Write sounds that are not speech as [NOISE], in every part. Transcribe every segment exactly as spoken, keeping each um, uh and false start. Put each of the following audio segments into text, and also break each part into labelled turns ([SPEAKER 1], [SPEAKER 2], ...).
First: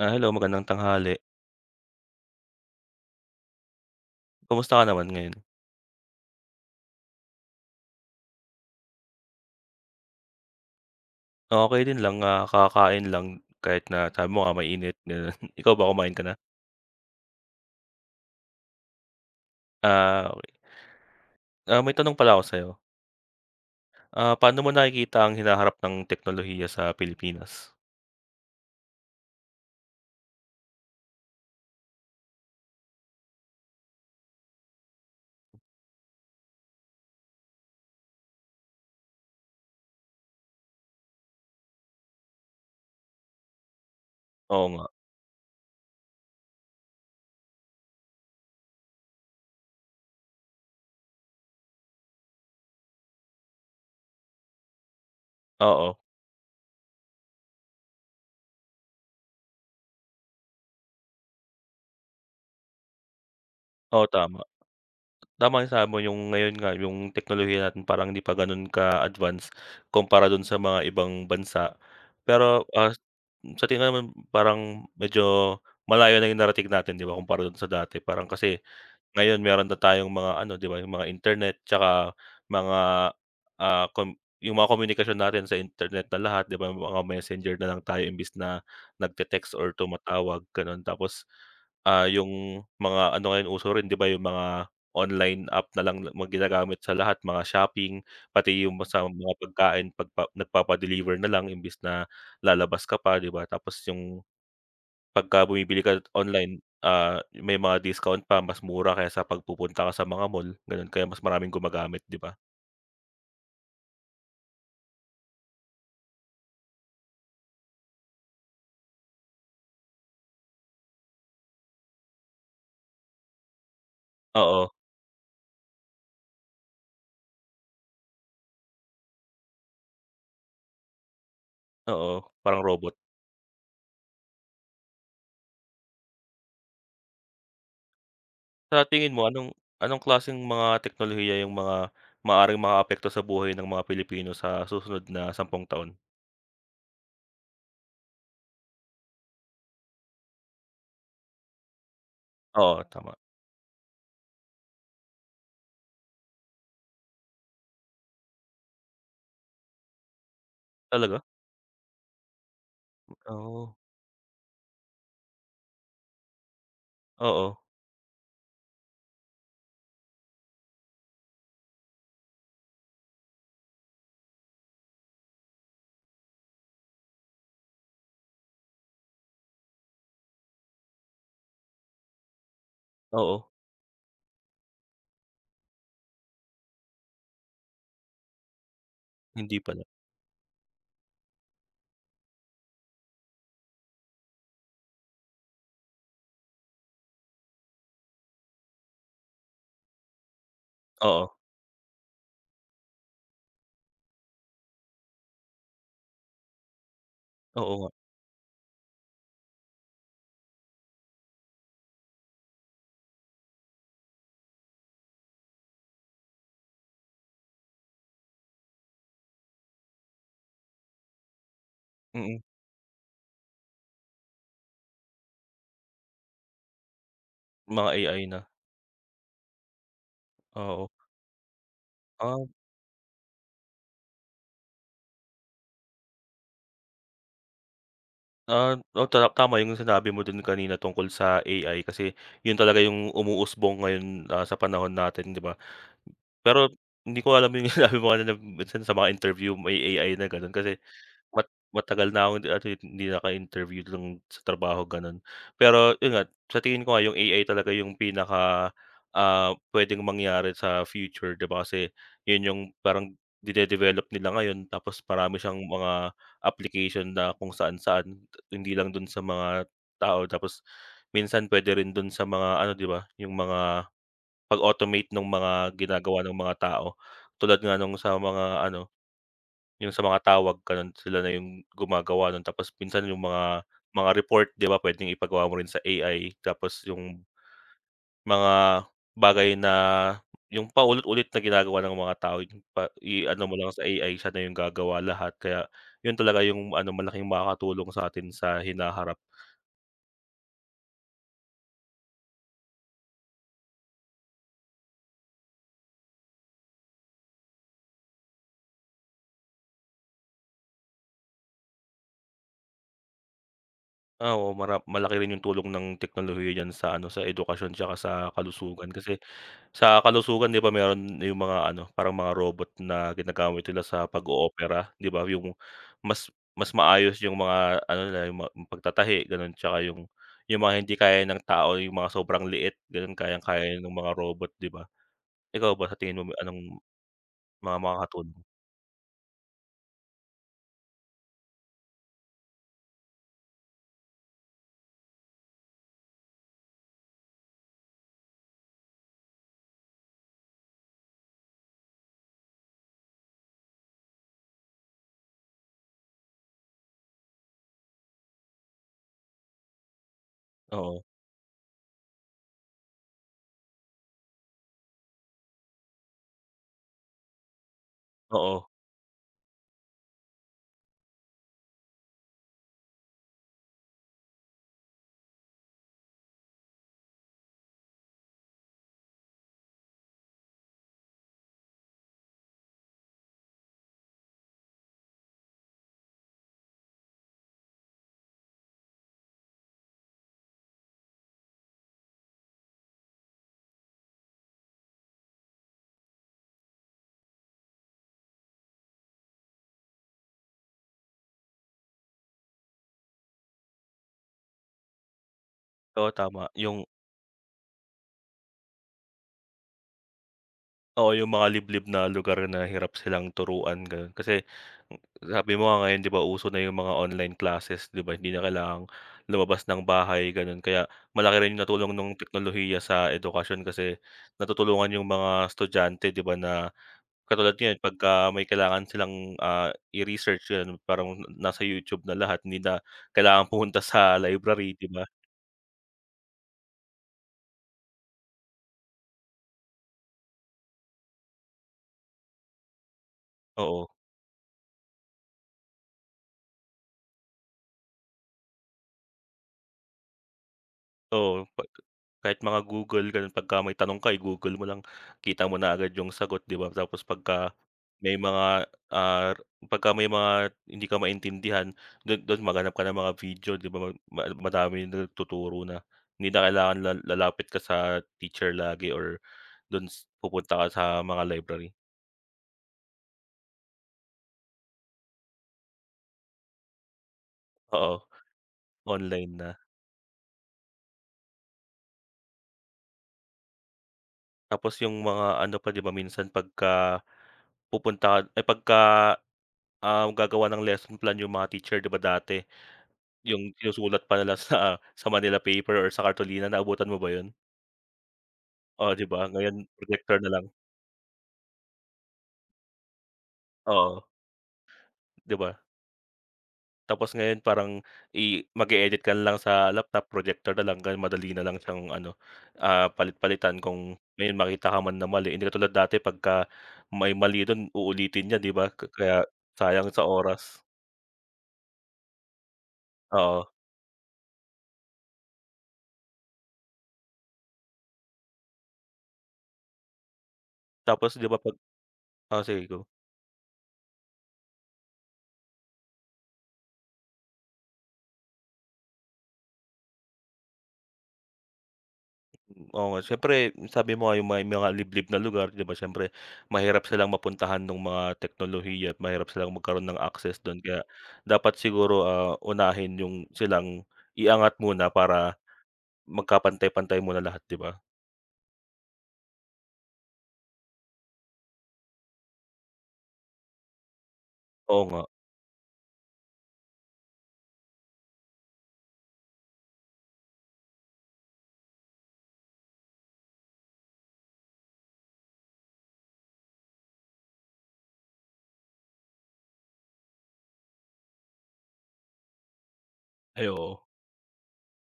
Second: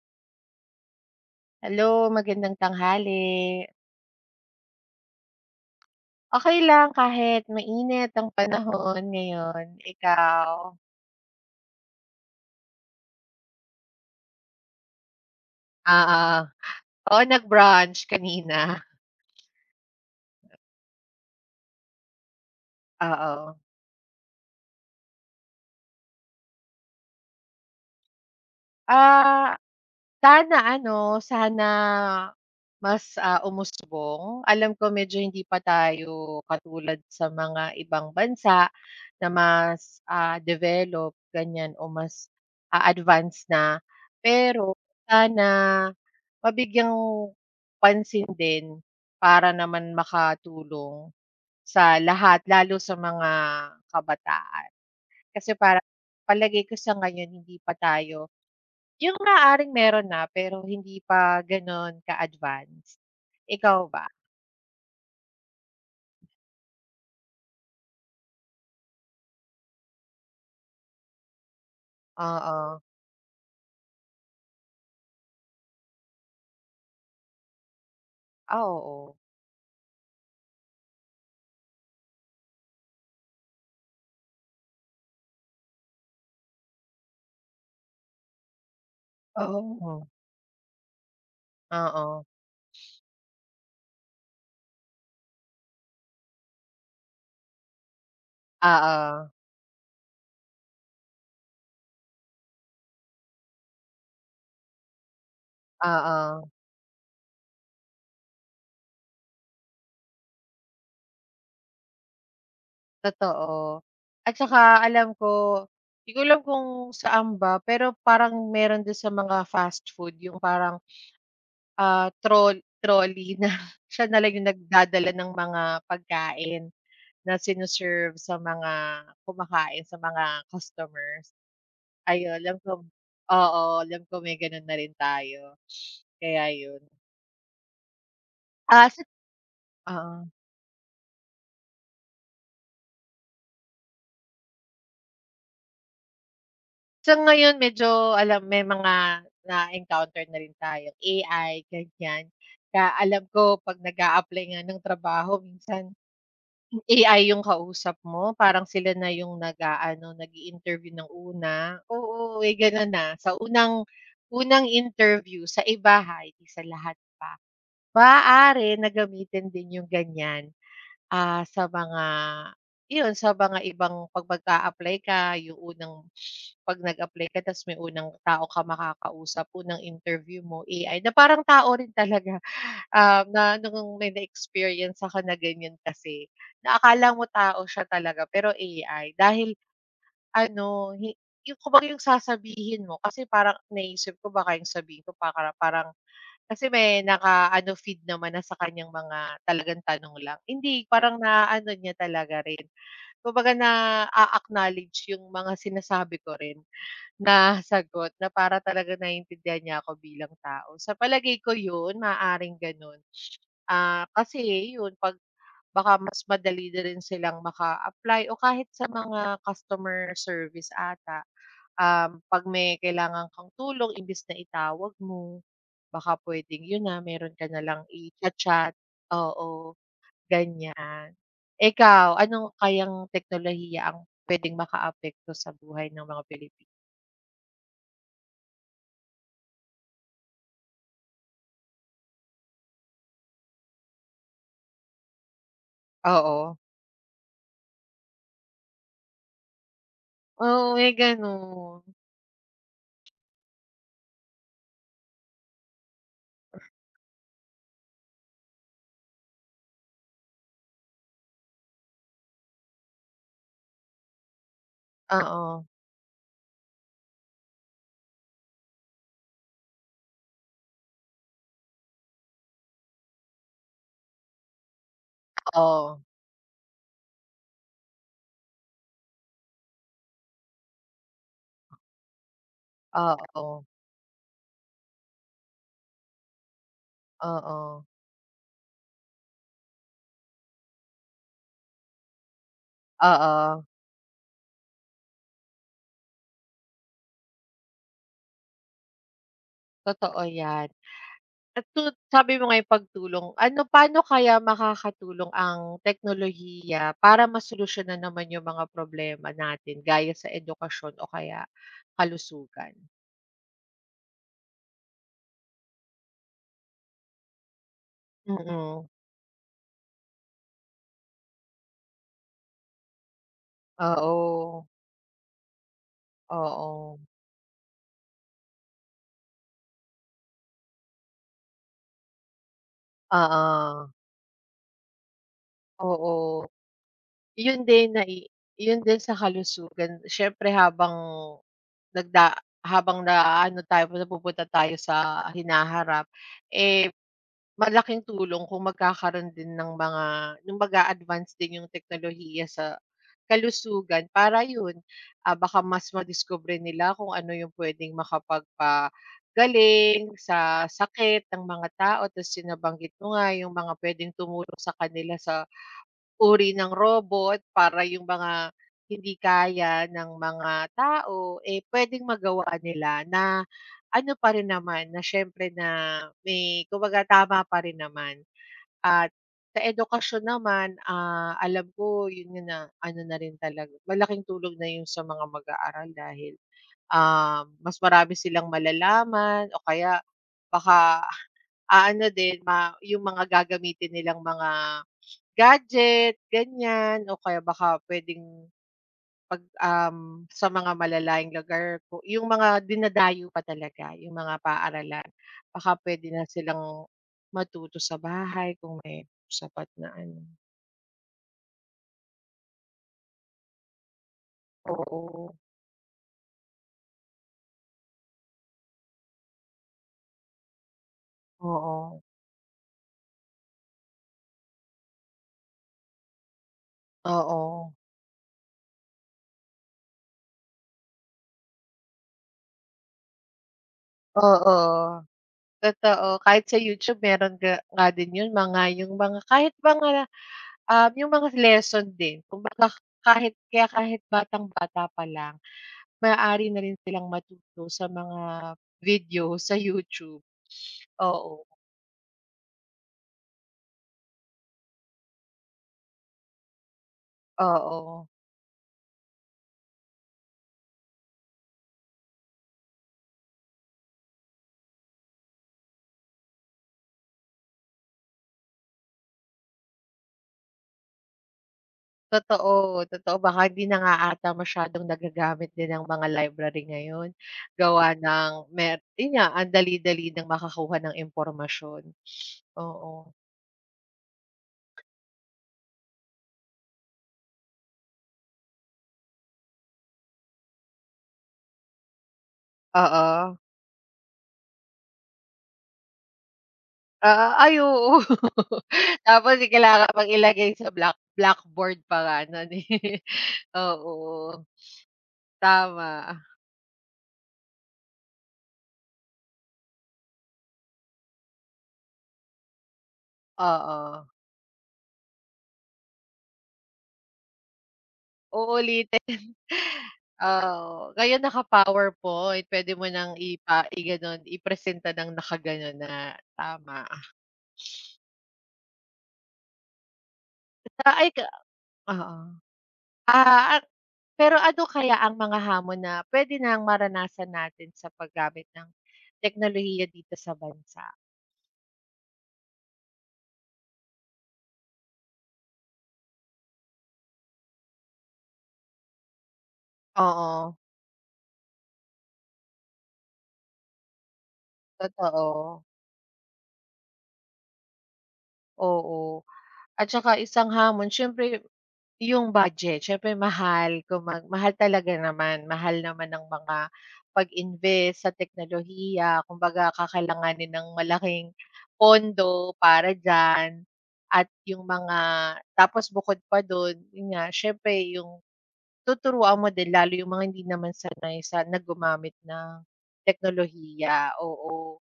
[SPEAKER 1] Ah, hello magandang tanghali.
[SPEAKER 2] Hello, magandang tanghali.
[SPEAKER 1] Kamusta ka naman ngayon?
[SPEAKER 2] Okay lang kahit mainit ang panahon ngayon. Ikaw?
[SPEAKER 1] Okey din lang, ah, kakain lang. Kahit na sabi mo nga mainit ganun. Ikaw ba, kumain ka na?
[SPEAKER 2] Oo. Oo, nag-brunch kanina.
[SPEAKER 1] Ah, okey. Ah, may tanong pala ako sa’yo.
[SPEAKER 2] Oo.
[SPEAKER 1] Ah, paano mo nakikita ang hinaharap ng teknolohiya sa Pilipinas?
[SPEAKER 2] Ah, sana ano sana mas ah, umusbong. Alam ko medyo hindi pa tayo katulad sa mga ibang bansa na mas ah, develop ganyan o mas a-advance na.
[SPEAKER 1] Oo
[SPEAKER 2] Pero
[SPEAKER 1] nga.
[SPEAKER 2] sana mabigyang pansin din para naman makatulong sa lahat lalo sa mga kabataan. Kasi para
[SPEAKER 1] Oo.
[SPEAKER 2] palagay ko sa ngayon hindi pa tayo yung maaaring meron na pero hindi pa ganun ka advance. Ikaw
[SPEAKER 1] Oo,
[SPEAKER 2] ba?
[SPEAKER 1] tama. Tama yung sabi mo, yung ngayon nga, yung teknolohiya natin parang ‘di pa ganun ka-advance kumpara dun sa mga ibang bansa. Pero,
[SPEAKER 2] Oo.
[SPEAKER 1] ah, sa tingin naman parang medyo malayo na yung narating natin ‘di ba kumpara dun sa dati. Parang kasi
[SPEAKER 2] Ah, oo.
[SPEAKER 1] ngayon, meron na tayong mga ano ‘di ba, yung mga internet tsaka mga, ah, kom yung mga komunikasyon natin sa internet na lahat, ‘di ba? Mga Messenger nalang tayo imbis na nagte-text or
[SPEAKER 2] Oo.
[SPEAKER 1] tumatawag gano’n tapos, ah,
[SPEAKER 2] Oo.
[SPEAKER 1] yung mga ano ngayon, uso rin ‘di ba, yung mga online app na lang ginagamit sa lahat, mga shopping, pati yung
[SPEAKER 2] Oo.
[SPEAKER 1] mga pagkain pagpa nagpapa-deliver nalang imbes na lalabas ka pa, ‘di ba. Tapos yung, pagka bumibili ka
[SPEAKER 2] Oo.
[SPEAKER 1] online, ah, may mga discount pa mas mura kaysa sa ‘pag pupunta ka sa mga mall ganun, kaya mas maraming gumagamit ‘di ba?
[SPEAKER 2] Totoo at 'tsaka alam ko, 'di ko alam kung saan ba, pero parang meron din sa mga fast food yung parang, [SNIFFS] ah, trol trolley na siya na lang yung
[SPEAKER 1] Oo.
[SPEAKER 2] nagdadala ng mga pagkain na sine-serve sa mga kumakain, sa mga customers,
[SPEAKER 1] Oo,
[SPEAKER 2] ayu 'lam
[SPEAKER 1] parang
[SPEAKER 2] ko
[SPEAKER 1] robot.
[SPEAKER 2] oo, alam ko may ganun na rin tayo, [SNIFFS] kaya yun.
[SPEAKER 1] Sa
[SPEAKER 2] Ah, sik
[SPEAKER 1] tingin mo anong, anong
[SPEAKER 2] Oo.
[SPEAKER 1] klaseng mga teknolohiya yung mga maaaring makaapekto sa buhay ng mga Pilipino sa susunod na sampung taon?
[SPEAKER 2] Sa ngayon, medyo alam may mga na-encounter na rin tayo A-I gan'yan.
[SPEAKER 1] Oo,
[SPEAKER 2] Ka
[SPEAKER 1] tama.
[SPEAKER 2] alam ko pag nag-apply nga ng trabaho minsan, A-I yung kausap mo parang sila na yung nag aano, nag-i-interview ng
[SPEAKER 1] Talaga.
[SPEAKER 2] una. Oo, may gano'n na sa
[SPEAKER 1] Oo.
[SPEAKER 2] unang, unang interview sa iba ha? Hindi sa lahat pa,
[SPEAKER 1] Oo.
[SPEAKER 2] maaari na gamitin din yung gan'yan. Ah, sa mga 'yon, sa mga ibang pag mag-apply ka, yung unang, [SNIFFS] 'pag nag-apply ka tapos may unang tao ka makakausap, unang interview mo A-I na parang tao rin talaga. Um,
[SPEAKER 1] Oo.
[SPEAKER 2] na nung may na-experience ako na gan'yan kasi, na akala mo tao siya talaga pero A-I
[SPEAKER 1] Hindi
[SPEAKER 2] dahil
[SPEAKER 1] pala.
[SPEAKER 2] ano, hi yung kumbaga yung sasabihin mo kasi parang naiisip ko baka yung sabihin ko paka parang kasi may na ka ano, feed naman na sa kanyang mga talagang tanong lang. Hindi parang
[SPEAKER 1] Oo.
[SPEAKER 2] naano niya talaga rin. Kung baga naa-acknowledge yung mga sinasabi ko rin na
[SPEAKER 1] Oo nga.
[SPEAKER 2] sagot na para talaga naiintindihan niya ako bilang tao. Sa palagay ko yun, maaaring gano'n. [SNIFFS] Ah, kasi ayun 'pag baka mas madali na rin silang maka-apply o kahit sa mga customer service ata. Um,
[SPEAKER 1] Mm.
[SPEAKER 2] 'pag may kailangan kang tulong imbis na itawag mo, baka pwedeng yun na, meron ka na lang
[SPEAKER 1] Mga A-I na.
[SPEAKER 2] i-cha-chat. Oo,
[SPEAKER 1] Oo.
[SPEAKER 2] ganyan. Ikaw,
[SPEAKER 1] Ah.
[SPEAKER 2] ano kayang teknolohiya ang pwedeng makaapekto sa buhay ng mga Pilipino?
[SPEAKER 1] Ah, oh ta tama yung sinabi mo do'n kanina tungkol sa A-I kasi yun talaga yung umuusbong ngayon, ah, sa panahon natin 'di ba?
[SPEAKER 2] Oo.
[SPEAKER 1] Pero hindi ko alam yung sinabi mo kanina minsan sa mga interview may A-I na gano'n
[SPEAKER 2] Oo,
[SPEAKER 1] kasi
[SPEAKER 2] may
[SPEAKER 1] mat
[SPEAKER 2] ganun.
[SPEAKER 1] matagal na ako [UNINTELLIGIBLE] hindi naka-interview dun sa trabaho ganon. Pero yun nga, sa tingin ko nga yung A-I talaga yung pinaka, ah, pwedeng mangyari sa future 'di ba, kasi yun yung parang dine-develop nila ngayon tapos marami siyang
[SPEAKER 2] Oo.
[SPEAKER 1] mga application na kung saan-saan, hindi lang dun sa mga tao, tapos minsan pwede rin dun sa mga ano 'di ba, yung mga pag-automate nung mga
[SPEAKER 2] Oo.
[SPEAKER 1] ginagawa ng mga tao, tulad nga nung sa mga ano, yung sa mga tawag ganun sila na yung gumagawa nun, tapos minsan yung mga
[SPEAKER 2] Oo.
[SPEAKER 1] mga report 'di ba pwedeng ipagawa mo rin sa A-I tapos yung
[SPEAKER 2] Oo.
[SPEAKER 1] mga bagay na yung paulit-ulit na ginagawa ng mga tao pa i-ano mo
[SPEAKER 2] Oo.
[SPEAKER 1] lang sa A-I siya na yung gagawa lahat, kaya yun talaga yung ano malaking makakatulong sa atin sa hinaharap.
[SPEAKER 2] Totoo 'yan. At tut sabi mo nga yung pagtulong, ano pa'no kaya makakatulong ang teknolohiya para masolusyonan naman yung mga problema natin gaya sa edukasyon o kaya kalusugan?
[SPEAKER 1] Ah, oo, mara malaki rin yung tulong ng teknolohiya diyan sa ano, sa edukasyon tsaka sa
[SPEAKER 2] Oo.
[SPEAKER 1] kalusugan, kasi sa kalusugan ‘di ba meron yung mga ano parang mga robot na ginagamit nila sa
[SPEAKER 2] Oo.
[SPEAKER 1] pag-oopera 'di ba, yung mas mas
[SPEAKER 2] Oo.
[SPEAKER 1] maayos yung mga ano nila, yung ma pagtatahi ganun tsaka yung yung mga hindi kaya ng tao, yung mga sobrang liit gano'n, kayang kaya
[SPEAKER 2] Oo.
[SPEAKER 1] ng mga robot, 'di ba. Ikaw ba, sa tingin mo
[SPEAKER 2] Oo.
[SPEAKER 1] anong
[SPEAKER 2] Yun
[SPEAKER 1] mga
[SPEAKER 2] din nai
[SPEAKER 1] makakaton
[SPEAKER 2] yun din sa kalusugan syempre habang nagda habang naano tayo, napupunta tayo sa hinaharap, eh, malaking tulong kung magkakaroon din ng mga yung mag-aadvance din yung teknolohiya sa kalusugan para yun, ah, baka mas madiskubre nila kung ano yung pwedeng makapagpagaling sa
[SPEAKER 1] Oo.
[SPEAKER 2] sakit ng mga tao, ta’s yung nabanggit mo nga, yung mga pwedeng tumulong sa kanila sa, uri ng robot para yung mga
[SPEAKER 1] Oo.
[SPEAKER 2] hindi kaya ng mga tao, eh, pwedeng magawa nila na ano pa rin naman, na syempre na may kumbaga tama parin naman. At sa edukasyon naman, ah, alam ko yun yung na ano na rin talaga, malaking tulong na yun sa mga mag-aaral dahil, ah, mas marami silang malalaman o kaya baka, ah, ano din ma yung mga gagamitin nilang mga gadget ganiyan o kaya baka pwedeng, ‘pag, um, sa mga malalayong lugar ko yung mga dinadayo pa talaga yung mga paaralan, baka
[SPEAKER 1] Oo,
[SPEAKER 2] pwede na
[SPEAKER 1] tama.
[SPEAKER 2] silang
[SPEAKER 1] Yung
[SPEAKER 2] matuto sa bahay kung may sapat na ano.
[SPEAKER 1] Oo, yung mga liblib na lugar na hirap silang turuan gano’n, kasi
[SPEAKER 2] Oo.
[SPEAKER 1] sabi mo nga ngayon 'di ba, uso na yung mga online classes 'di ba, hindi na kailangang lumabas ng bahay ganun, kaya malaki rin yung natulong
[SPEAKER 2] Oo.
[SPEAKER 1] nung teknolohiya sa edukasyon kasi natutulungan yung mga estudyante 'di ba, na katulad
[SPEAKER 2] Oo.
[SPEAKER 1] ngayon pagka may kailangan silang, ah, i-research, yun parang nasa YouTube na lahat, hindi na kailangan pumunta sa
[SPEAKER 2] Oo.
[SPEAKER 1] library 'di ba?
[SPEAKER 2] Totoo, kahit sa YouTube meron ga nga din yun, mga yung mga kahit mga, um, yung mga lesson din kumbaga, kahit kaya
[SPEAKER 1] Oo.
[SPEAKER 2] kahit batang-bata pa lang maaari na rin silang matuto sa mga video sa YouTube,
[SPEAKER 1] Oo,
[SPEAKER 2] oo.
[SPEAKER 1] pa kahit mga Google ganun pagka may tanong ka, i-Google mo lang kita mo na agad yung sagot 'di ba, tapos pagka
[SPEAKER 2] Oo.
[SPEAKER 1] may mga, ah, pagka may mga hindi ka maintindihan dun dun maghanap ka ng mga video 'di ba, ma ma madaming nagtuturo na hindi na kailangan la lalapit ka sa teacher lagi or dun s pupunta ka sa mga library.
[SPEAKER 2] Totoo, totoo baka 'di na nga ata masyadong nagagamit din ang mga library ngayon gawa
[SPEAKER 1] Oo.
[SPEAKER 2] ng mer 'yon nga
[SPEAKER 1] Online
[SPEAKER 2] ang
[SPEAKER 1] na.
[SPEAKER 2] dali-dali nang makakuha ng impormasyon [SNIFFS] oo.
[SPEAKER 1] Tapos yung mga ano pa 'di ba minsan pagka, pupunta ka ay pagka, ah, gagawa ng lesson plan yung mga teacher 'di ba dati,
[SPEAKER 2] Oo.
[SPEAKER 1] yung yung sulat pa nila sa sa manila paper or sa kartolina, naabutan mo ba
[SPEAKER 2] Oo,
[SPEAKER 1] yun?
[SPEAKER 2] ay, oo. [CHUCKLES]
[SPEAKER 1] Oo, 'di ba
[SPEAKER 2] Tapos
[SPEAKER 1] ngayon
[SPEAKER 2] kailangan pang
[SPEAKER 1] projector na lang.
[SPEAKER 2] ilagay sa black blackboard pa nga nun, eh.
[SPEAKER 1] Oo.
[SPEAKER 2] Oo.
[SPEAKER 1] 'Di ba?
[SPEAKER 2] Tama.
[SPEAKER 1] Tapos ngayon, parang i mag-e-edit ka na lang sa laptop, projector na lang dahil madali na lang siyang ano, ah, palit-palitan kung
[SPEAKER 2] Oo.
[SPEAKER 1] may makita ka man na mali, hindi katulad dati pagka may mali dun uulitin niya 'di ba, ka kaya,
[SPEAKER 2] Uulitin.
[SPEAKER 1] sayang
[SPEAKER 2] [CHUCKLES]
[SPEAKER 1] sa oras.
[SPEAKER 2] Oo, ngayon, naka-PowerPoint, pwede mo nang
[SPEAKER 1] Oo.
[SPEAKER 2] ipa i-gano'n, i-presenta ng naka-gano'n na tama, ah. [SNIFFS]
[SPEAKER 1] Tapos 'di ba
[SPEAKER 2] [UNINTELLIGIBLE]
[SPEAKER 1] pag
[SPEAKER 2] Oo.
[SPEAKER 1] o sige, go.
[SPEAKER 2] Ah, ak pero, ano kaya ang mga hamon na pwede nang maranasan natin sa paggamit ng teknolohiya dito sa bansa?
[SPEAKER 1] Hmm, oo nga, siyempre, sabi mo nga, yung may mga liblib na lugar, di ba, siyempre, mahirap silang mapuntahan nung mga teknolohiya at mahirap silang magkaroon ng access
[SPEAKER 2] Oo.
[SPEAKER 1] dun, kaya dapat siguro, ah, unahin yung silang i-angat muna para
[SPEAKER 2] Totoo.
[SPEAKER 1] magkapantay-pantay muna lahat, di ba?
[SPEAKER 2] Oo. At tsaka isang hamon, siyempre yu yung budget. Siyempre, mahal kung mag mahal
[SPEAKER 1] Oo
[SPEAKER 2] talaga
[SPEAKER 1] nga.
[SPEAKER 2] naman, mahal naman ang mga pag-invest sa teknolohiya. Kumbaga, kakailanganin ng malaking pondo para diyan, at yung mga tapos, bukod pa dun, yun nga, siyempre, yung tuturuan mo din, lalo yung mga hindi naman sanay sa na gumamit ng
[SPEAKER 1] Ay, oo.
[SPEAKER 2] teknolohiya, oo.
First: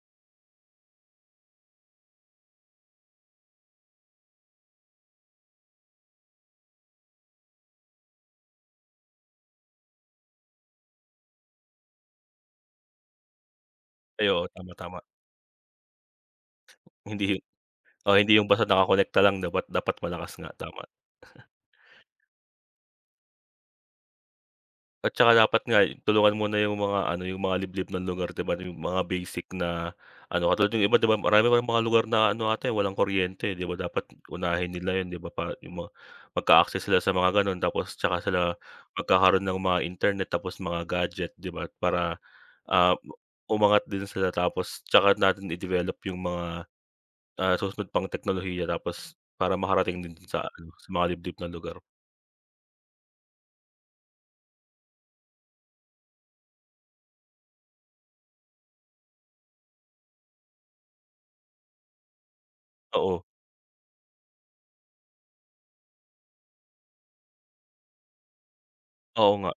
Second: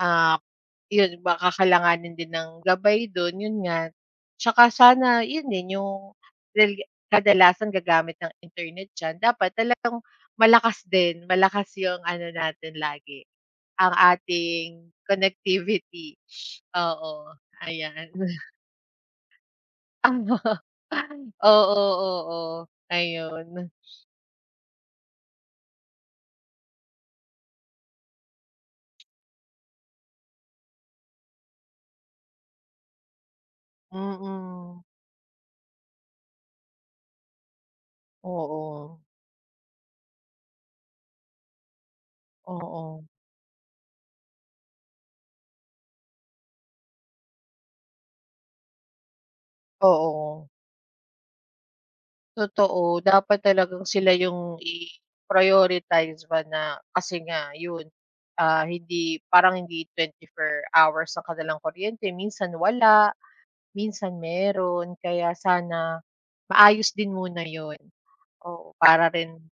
[SPEAKER 2] Ah, yun, baka kakailanganin din ng gabay dun, yun nga, tsaka sana yun din yung dahil nga, kadalasang gagamit ng internet diyan, dapat talagang malakas din, malakas yung ano natin lagi, ang
[SPEAKER 1] Ay, oo, tama,
[SPEAKER 2] ating
[SPEAKER 1] tama.
[SPEAKER 2] connectivity.
[SPEAKER 1] Hindi.
[SPEAKER 2] Oo, ayan.
[SPEAKER 1] Oo,
[SPEAKER 2] We
[SPEAKER 1] hindi yung basta nakakonekta lang, dapat dapat malakas
[SPEAKER 2] Aba,
[SPEAKER 1] nga, tama.
[SPEAKER 2] ay.
[SPEAKER 1] [CHUCKLES]
[SPEAKER 2] Oo. oo, ayun.
[SPEAKER 1] At tsaka dapat nga'y tulungan muna yung mga ano, yung mga liblib na lugar ‘di ba, yung mga basic na ano, katulad yung iba ‘di ba marami pang mga lugar na ano ata walang kuryente, ‘di ba dapat unahin
[SPEAKER 2] Mm.
[SPEAKER 1] nila ‘yan 'di ba pa yung mga magka-access sila sa mga gano’n, tapos tsaka sila
[SPEAKER 2] Oo.
[SPEAKER 1] magkakaroon ng mga internet, tapos mga gadget 'di ba para, ah,
[SPEAKER 2] Oo.
[SPEAKER 1] umangat din sila tapos tsaka natin i-develop yung mga, ah, susunod pang teknolohiya tapos para makarating din sa
[SPEAKER 2] Oo.
[SPEAKER 1] ano, sa mga liblib na lugar.
[SPEAKER 2] Totoo, dapat talagang sila yung i-prioritize ba na kasi nga yun, ah, hindi parang, hindi twenty four hours ang kanilang kuryente, minsan wala,
[SPEAKER 1] Oo.
[SPEAKER 2] minsan meron. Kaya sana maayos din muna yun. Oo, para rin
[SPEAKER 1] Oo nga.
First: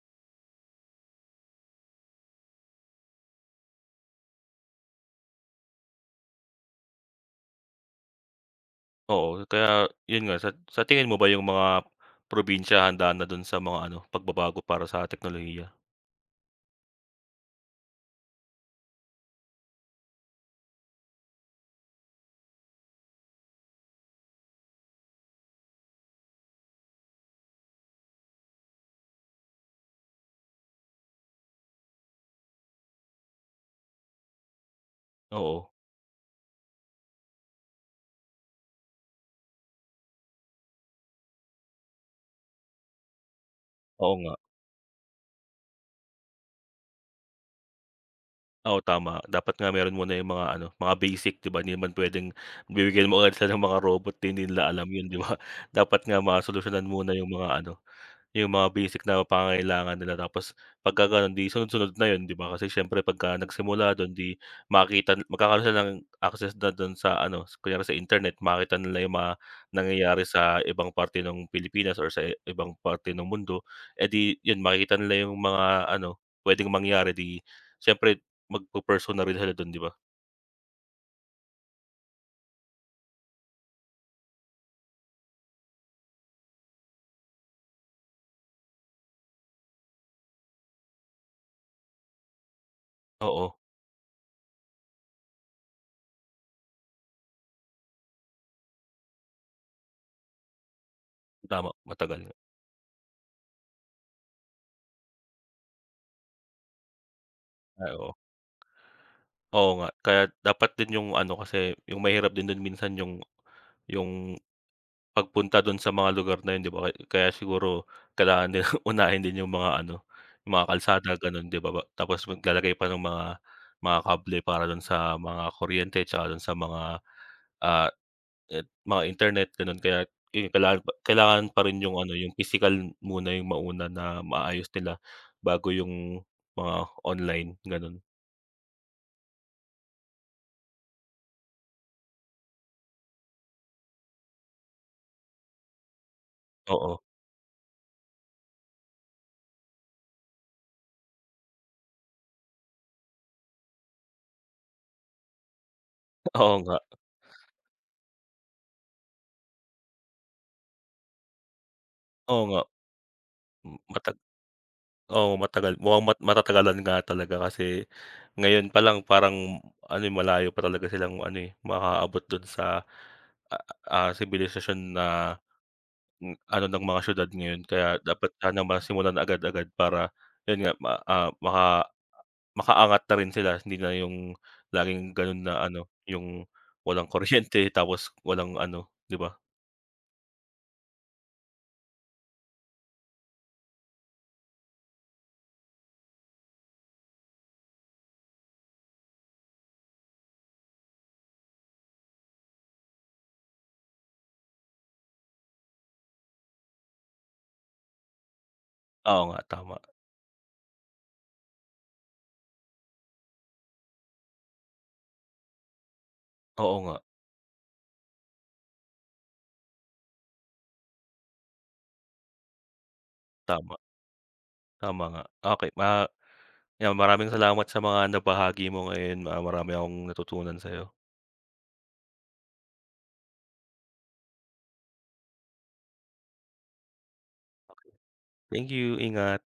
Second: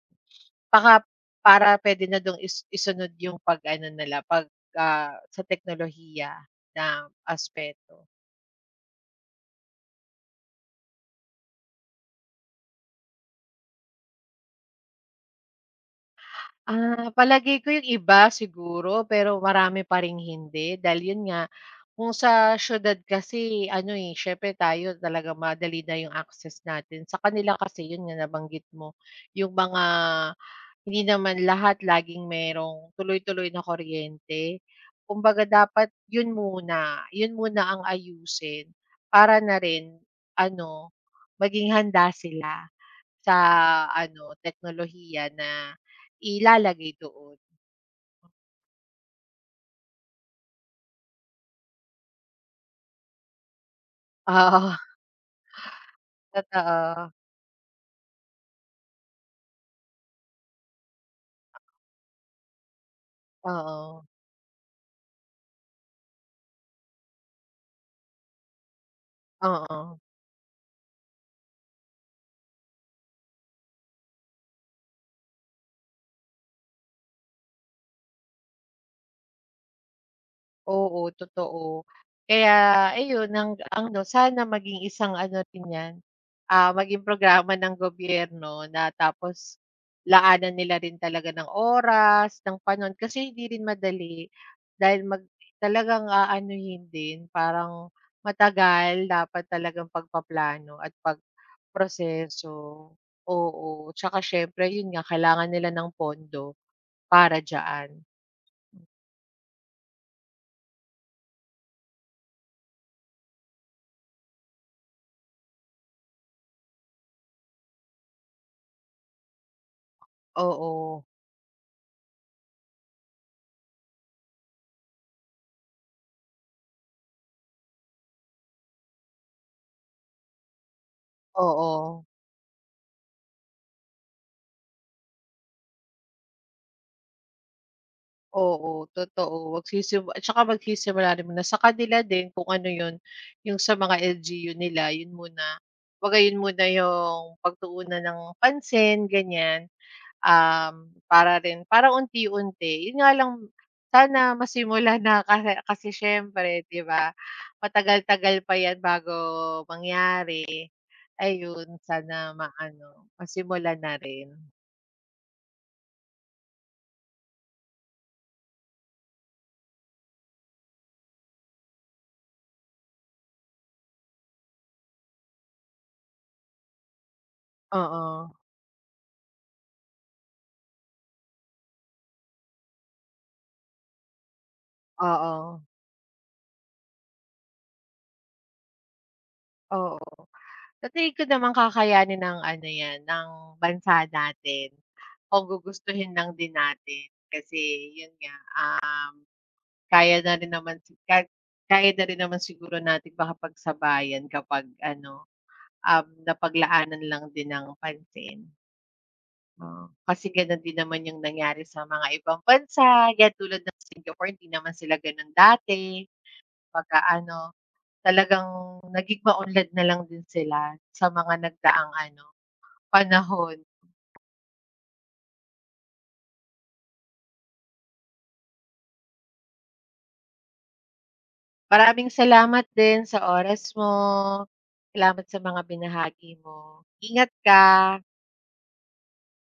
[SPEAKER 2] baka para pwede na dun is isunod yung pag-ano nila pag, ah, sa teknolohiya na aspeto.
[SPEAKER 1] Oo, kaya, yun nga sa sa tingin mo ba yung mga probinsiya handa na dun sa mga ano, pagbabago para sa teknolohiya?
[SPEAKER 2] Ah, palagay ko 'yong iba siguro, pero marami pa ring hindi dahil 'yon nga kung sa siyudad kasi ano, eh, siyempre tayo talagang madali na 'yong access natin. Sa kanila kasi 'yon nga nabanggit mo 'yong mga hindi naman lahat laging merong tuloy-tuloy na kuryente, kumbaga
[SPEAKER 1] Oo.
[SPEAKER 2] dapat yun muna yun muna ang ayusin para na rin ano, maging handa sila sa
[SPEAKER 1] Oo
[SPEAKER 2] ano
[SPEAKER 1] nga.
[SPEAKER 2] teknolohiya na ilalagay doon.
[SPEAKER 1] Oo, tama dapat nga meron muna yung mga ano mga basic, 'di ba? Hindi naman pwedeng bibigyan mo ng mga robot 'di hindi nila
[SPEAKER 2] Oo.
[SPEAKER 1] alam yun, 'di ba? [SCOFFS] Dapat nga masolusyunan muna
[SPEAKER 2] Totoo.
[SPEAKER 1] yung mga ano, yung mga basic na pangangailangan nila tapos pagka gano'n 'di sunod-sunod na yun, 'di ba? Kasi syempre pag nagsimula
[SPEAKER 2] Oo.
[SPEAKER 1] dun, 'di makita magkakaro'n ng access na dun sa ano, kunyari sa internet makakita nila yung mga
[SPEAKER 2] Oo.
[SPEAKER 1] nangyayari sa ibang parte ng Pilipinas or sa ibang parte ng mundo, eh, 'di yun makikita nila yung mga ano pwedeng mangyari 'di siyempre magpu-pursue na rin sila dun, 'di ba?
[SPEAKER 2] Oo, totoo. Kaya ayun, ang ang ano sana maging isang ano rin 'yan, ah, maging programa ng gobyerno na tapos laanan nila rin talaga ng oras, ng panahon kasi hindi
[SPEAKER 1] Oo.
[SPEAKER 2] rin madali dahil mag talagang aanuhin din. Parang matagal, dapat talagang pagpaplano at
[SPEAKER 1] Tama, matagal nga.
[SPEAKER 2] pagproseso. Oo, tsaka siyempre, 'yon nga, kailangan nila ng pondo para
[SPEAKER 1] Ay,
[SPEAKER 2] diyan.
[SPEAKER 1] oo. Oo nga. Kaya't dapat din yung ano kasi yung mahirap din dun, minsan yung yung pagpunta dun sa mga lugar na yun, 'di ba. K kaya siguro kailangan din [CHUCKLES] unahin din yung mga ano, yung mga
[SPEAKER 2] Oo.
[SPEAKER 1] kalsada gano'n 'di ba ba tapos maglalagay pa ng mga mga kable para dun sa mga kuryente, tsaka dun sa mga, ah, it mga internet gano'n kaya't in kaila pa kailangan pa rin yung
[SPEAKER 2] Oo.
[SPEAKER 1] ano, yung pisikal muna yung mauna na maayos nila, bago yung mga online, gano'n.
[SPEAKER 2] Oo, totoo, magsisim at tsaka magsisimula rin muna sa kanila din kung ano 'yon, 'yong sa mga L-G-U nila, yun muna. Kumbaga yun muna
[SPEAKER 1] Oo.
[SPEAKER 2] 'yong pagtuunan ng pansin ganiyan, um, para rin para unti-unti. Yun nga lang sana masimulan na, kasi kasi
[SPEAKER 1] Oo
[SPEAKER 2] siyempre
[SPEAKER 1] nga.
[SPEAKER 2] 'di ba, matagal-tagal pa 'yan bago mangyari, ayun sana
[SPEAKER 1] Oo nga.
[SPEAKER 2] maano,
[SPEAKER 1] M
[SPEAKER 2] masimulan na
[SPEAKER 1] matat
[SPEAKER 2] rin.
[SPEAKER 1] oo, matagal mukhang mat matatagalan nga talaga kasi ngayon pa lang, parang, m ano, eh, malayo pa talaga silang ano, eh, makaabot dun sa, a ah, sibilisasyon na m ano ng mga siyudad ngayon. Kaya dapat
[SPEAKER 2] Oo.
[SPEAKER 1] sana masimulan agad-agad para yun nga, ma ah, maka makaangat na rin sila, hindi na yung laging ganun
[SPEAKER 2] Oo.
[SPEAKER 1] na ano, yung walang kuryente tapos walang ano, 'di ba?
[SPEAKER 2] Oo, sa tingin ko naman kakayanin ng ano 'yan, ng bansa natin kung gugustuhin lang din natin, kasi yun nga, um, kaya na rin naman, kahit kaya na rin naman siguro natin makapagsabayan kapag ano, um, napaglaanan lang din ng pansin.
[SPEAKER 1] Oo nga, tama.
[SPEAKER 2] Oo, kasi ganun din naman yung nangyari sa mga ibang bansa, 'yan tulad ng Singapore, hindi naman sila ganun dati.
[SPEAKER 1] Oo nga.
[SPEAKER 2] Pagka ano, talagang naging maunlad na lang din sila, sa mga nagdaang ano, panahon.
[SPEAKER 1] Tama. Tama nga. Okey ma 'yan maraming salamat sa mga nabahagi mo ngayon. Ah, marami akong natutunan sa'yo.
[SPEAKER 2] Maraming salamat din sa oras mo. Salamat sa mga binahagi mo, ingat
[SPEAKER 1] [UNINTELLIGIBLE]
[SPEAKER 2] ka.
[SPEAKER 1] Thank you. Ingat.